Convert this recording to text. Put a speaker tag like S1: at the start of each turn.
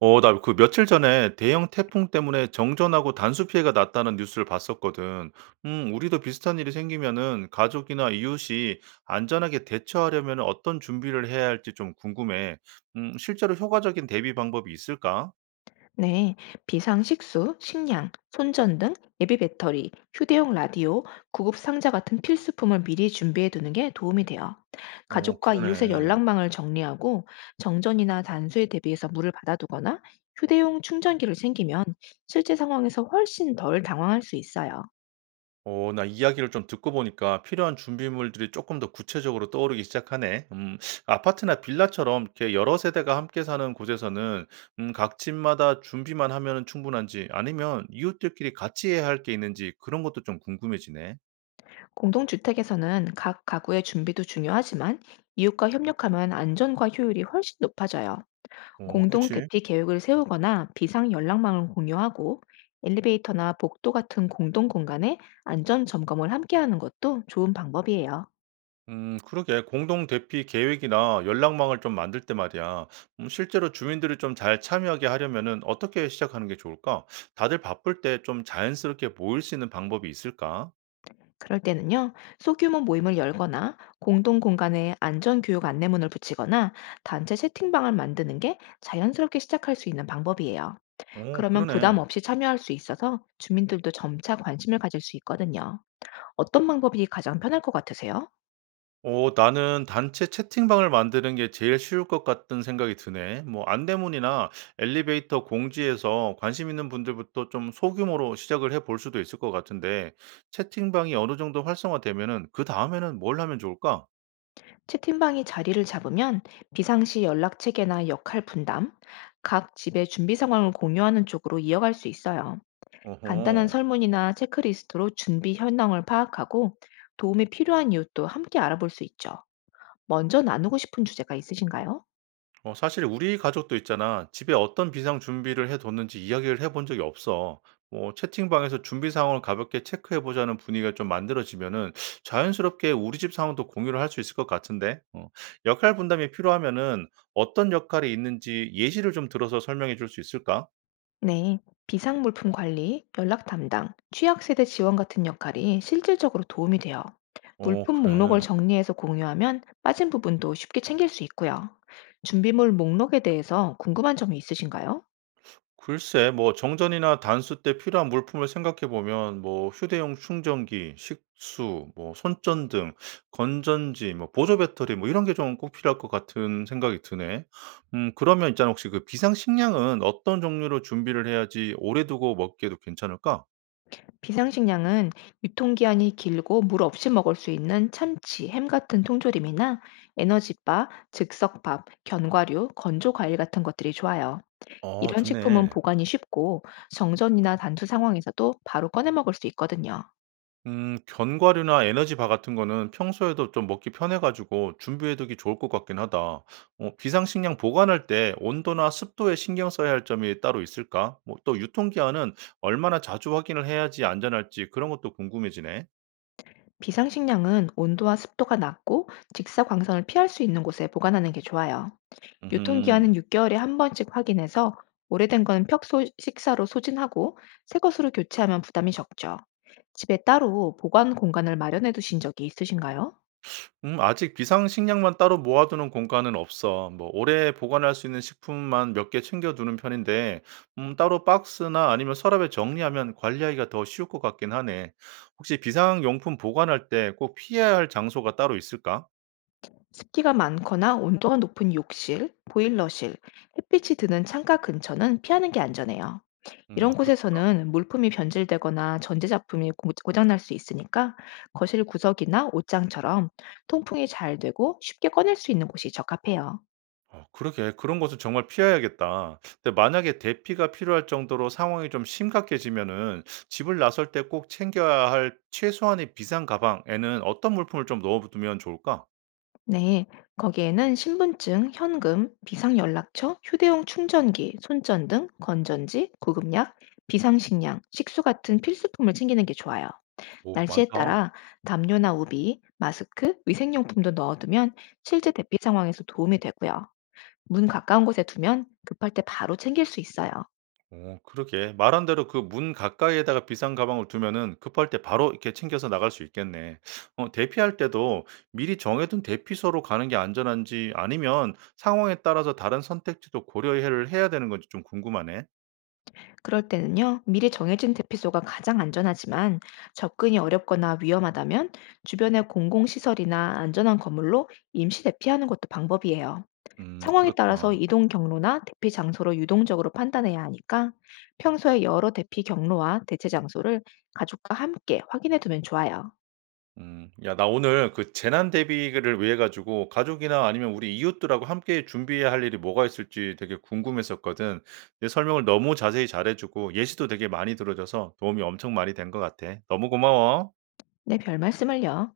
S1: 나 그 며칠 전에 대형 태풍 때문에 정전하고 단수 피해가 났다는 뉴스를 봤었거든. 우리도 비슷한 일이 생기면은 가족이나 이웃이 안전하게 대처하려면 어떤 준비를 해야 할지 좀 궁금해. 실제로 효과적인 대비 방법이 있을까?
S2: 네, 비상식수, 식량, 손전등, 예비 배터리, 휴대용 라디오, 구급 상자 같은 필수품을 미리 준비해 두는 게 도움이 돼요.
S1: 어,
S2: 가족과 이웃의
S1: 그러네.
S2: 연락망을 정리하고 정전이나 단수에 대비해서 물을 받아두거나 휴대용 충전기를 챙기면 실제 상황에서 훨씬 덜 당황할 수 있어요.
S1: 나 이야기를 좀 듣고 보니까 필요한 준비물들이 조금 더 구체적으로 떠오르기 시작하네. 아파트나 빌라처럼 이렇게 여러 세대가 함께 사는 곳에서는 각 집마다 준비만 하면 충분한지 아니면 이웃들끼리 같이 해야 할 게 있는지 그런 것도 좀 궁금해지네.
S2: 공동주택에서는 각 가구의 준비도 중요하지만 이웃과 협력하면 안전과 효율이 훨씬 높아져요.
S1: 어,
S2: 공동
S1: 그치?
S2: 대피 계획을 세우거나 비상 연락망을 공유하고 엘리베이터나 복도 같은 공동 공간에 안전 점검을 함께 하는 것도 좋은 방법이에요.
S1: 그러게. 공동 대피 계획이나 연락망을 좀 만들 때 말이야. 실제로 주민들이 좀 잘 참여하게 하려면은 어떻게 시작하는 게 좋을까? 다들 바쁠 때 좀 자연스럽게 모일 수 있는 방법이 있을까?
S2: 그럴 때는요, 소규모 모임을 열거나 공동 공간에 안전 교육 안내문을 붙이거나 단체 채팅방을 만드는 게 자연스럽게 시작할 수 있는 방법이에요.
S1: 오,
S2: 그러면 부담
S1: 그러네.
S2: 없이 참여할 수 있어서 주민들도 점차 관심을 가질 수 있거든요. 어떤 방법이 가장 편할 것 같으세요?
S1: 어, 나는 '단체 채팅방을 만드는 게 제일 쉬울 것 같은 생각이 드네. 뭐 안내문이나 엘리베이터 공지에서 관심 있는 분들부터 좀 소규모로 시작을 해볼 수도 있을 것 같은데, 채팅방이 어느 정도 활성화되면은 그다음에는 뭘 하면 좋을까?
S2: 채팅방이 자리를 잡으면 비상시 연락 체계나 역할 분담, 각 집의 준비 상황을 공유하는 쪽으로 이어갈 수 있어요. 간단한
S1: 어허.
S2: 설문이나 체크리스트로 준비 현황을 파악하고 도움이 필요한 이웃도 함께 알아볼 수 있죠. 먼저 나누고 싶은 주제가 있으신가요?
S1: 어, 사실 우리 가족도 있잖아. 집에 어떤 비상 준비를 해뒀는지 이야기를 해본 적이 없어. 뭐, 채팅방에서 준비 상황을 가볍게 체크해보자는 분위기가 좀 만들어지면은 자연스럽게 우리 집 상황도 공유를 할 수 있을 것 같은데, 어, 역할 분담이 필요하면은 어떤 역할이 있는지 예시를 좀 들어서 설명해 줄 수 있을까?
S2: 네, 비상물품 관리, 연락 담당, 취약세대 지원 같은 역할이 실질적으로 도움이 돼요.
S1: 어,
S2: 물품 목록을
S1: 그래.
S2: 정리해서 공유하면 빠진 부분도 쉽게 챙길 수 있고요. 준비물 목록에 대해서 궁금한 점이 있으신가요?
S1: 글쎄 뭐 정전이나 단수 때 필요한 물품을 생각해 보면 뭐 휴대용 충전기, 식수, 뭐 손전등, 건전지, 뭐 보조 배터리 뭐 이런 게 좀 꼭 필요할 것 같은 생각이 드네. 음, 그러면 있잖아, 혹시 그 비상 식량은 어떤 종류로 준비를 해야지 오래 두고 먹기에도 괜찮을까?
S2: 비상식량은 유통기한이 길고 물 없이 먹을 수 있는 참치, 햄 같은 통조림이나 에너지바, 즉석밥, 견과류, 건조 과일 같은 것들이 좋아요.
S1: 어,
S2: 이런 식품은
S1: 좋네.
S2: 보관이 쉽고 정전이나 단수 상황에서도 바로 꺼내 먹을 수 있거든요.
S1: 음, 견과류나 에너지바 같은 거는 평소에도 좀 먹기 편해 가지고 준비해 두기 좋을 것 같긴 하다. 어, 비상식량 보관할 때 온도나 습도에 신경 써야 할 점이 따로 있을까? 뭐 또 유통기한은 얼마나 자주 확인을 해야지 안전할지 그런 것도 궁금해지네.
S2: 비상식량은 온도와 습도가 낮고 직사광선을 피할 수 있는 곳에 보관하는 게 좋아요.
S1: 음
S2: 유통기한은 6개월에 한 번씩 확인해서 오래된 건 벽소 식사로 소진하고 새 것으로 교체하면 부담이 적죠. 집에 따로 보관 공간을 마련해 두신 적이 있으신가요?
S1: 음, 아직 비상식량만 따로 모아두는 공간은 없어. 뭐 오래 보관할 수 있는 식품만 몇 개 챙겨두는 편인데, 음, 따로 박스나 아니면 서랍에 정리하면 관리하기가 더 쉬울 것 같긴 하네. 혹시 비상용품 보관할 때 꼭 피해야 할 장소가 따로 있을까?
S2: 습기가 많거나 온도가 높은 욕실, 보일러실, 햇빛이 드는 창가 근처는 피하는 게 안전해요. 이런
S1: 그렇겠다.
S2: 곳에서는 물품이 변질되거나 전자제품이 고장날 수 있으니까 거실 구석이나 옷장처럼 통풍이 잘 되고 쉽게 꺼낼 수 있는 곳이 적합해요.
S1: 어, 그러게. 그런 것은 정말 피해야겠다. 근데 만약에 대피가 필요할 정도로 상황이 좀 심각해지면은 집을 나설 때 꼭 챙겨야 할 최소한의 비상 가방에는 어떤 물품을 좀 넣어두면 좋을까?
S2: 네, 거기에는 신분증, 현금, 비상연락처, 휴대용 충전기, 손전등, 건전지, 구급약, 비상식량, 식수 같은 필수품을 챙기는 게 좋아요.
S1: 오,
S2: 날씨에
S1: 많다.
S2: 따라 담요나 우비, 마스크, 위생용품도 넣어두면 실제 대피 상황에서 도움이 되고요. 문 가까운 곳에 두면 급할 때 바로 챙길 수 있어요.
S1: 어, 그러게. 말한 대로 그 문 가까이에다가 비상 가방을 두면은 급할 때 바로 이렇게 챙겨서 나갈 수 있겠네. 어, 대피할 때도 미리 정해둔 대피소로 가는 게 안전한지 아니면 상황에 따라서 다른 선택지도 고려를 해야 되는 건지 좀 궁금하네.
S2: 그럴 때는요, 미리 정해진 대피소가 가장 안전하지만 접근이 어렵거나 위험하다면 주변의 공공시설이나 안전한 건물로 임시 대피하는 것도 방법이에요.
S1: 음,
S2: 상황에
S1: 그렇다.
S2: 따라서 이동 경로나 대피 장소로 유동적으로 판단해야 하니까 평소에 여러 대피 경로와 대체 장소를 가족과 함께 확인해 두면 좋아요.
S1: 음. 야, 나 오늘 그 재난 대비를 위해 가지고 가족이나 아니면 우리 이웃들하고 함께 준비해야 할 일이 뭐가 있을지 되게 궁금했었거든. 내 설명을 너무 자세히 잘해 주고 예시도 되게 많이 들어 줘서 도움이 엄청 많이 된 것 같아. 너무 고마워.
S2: 네, 별 말씀을요.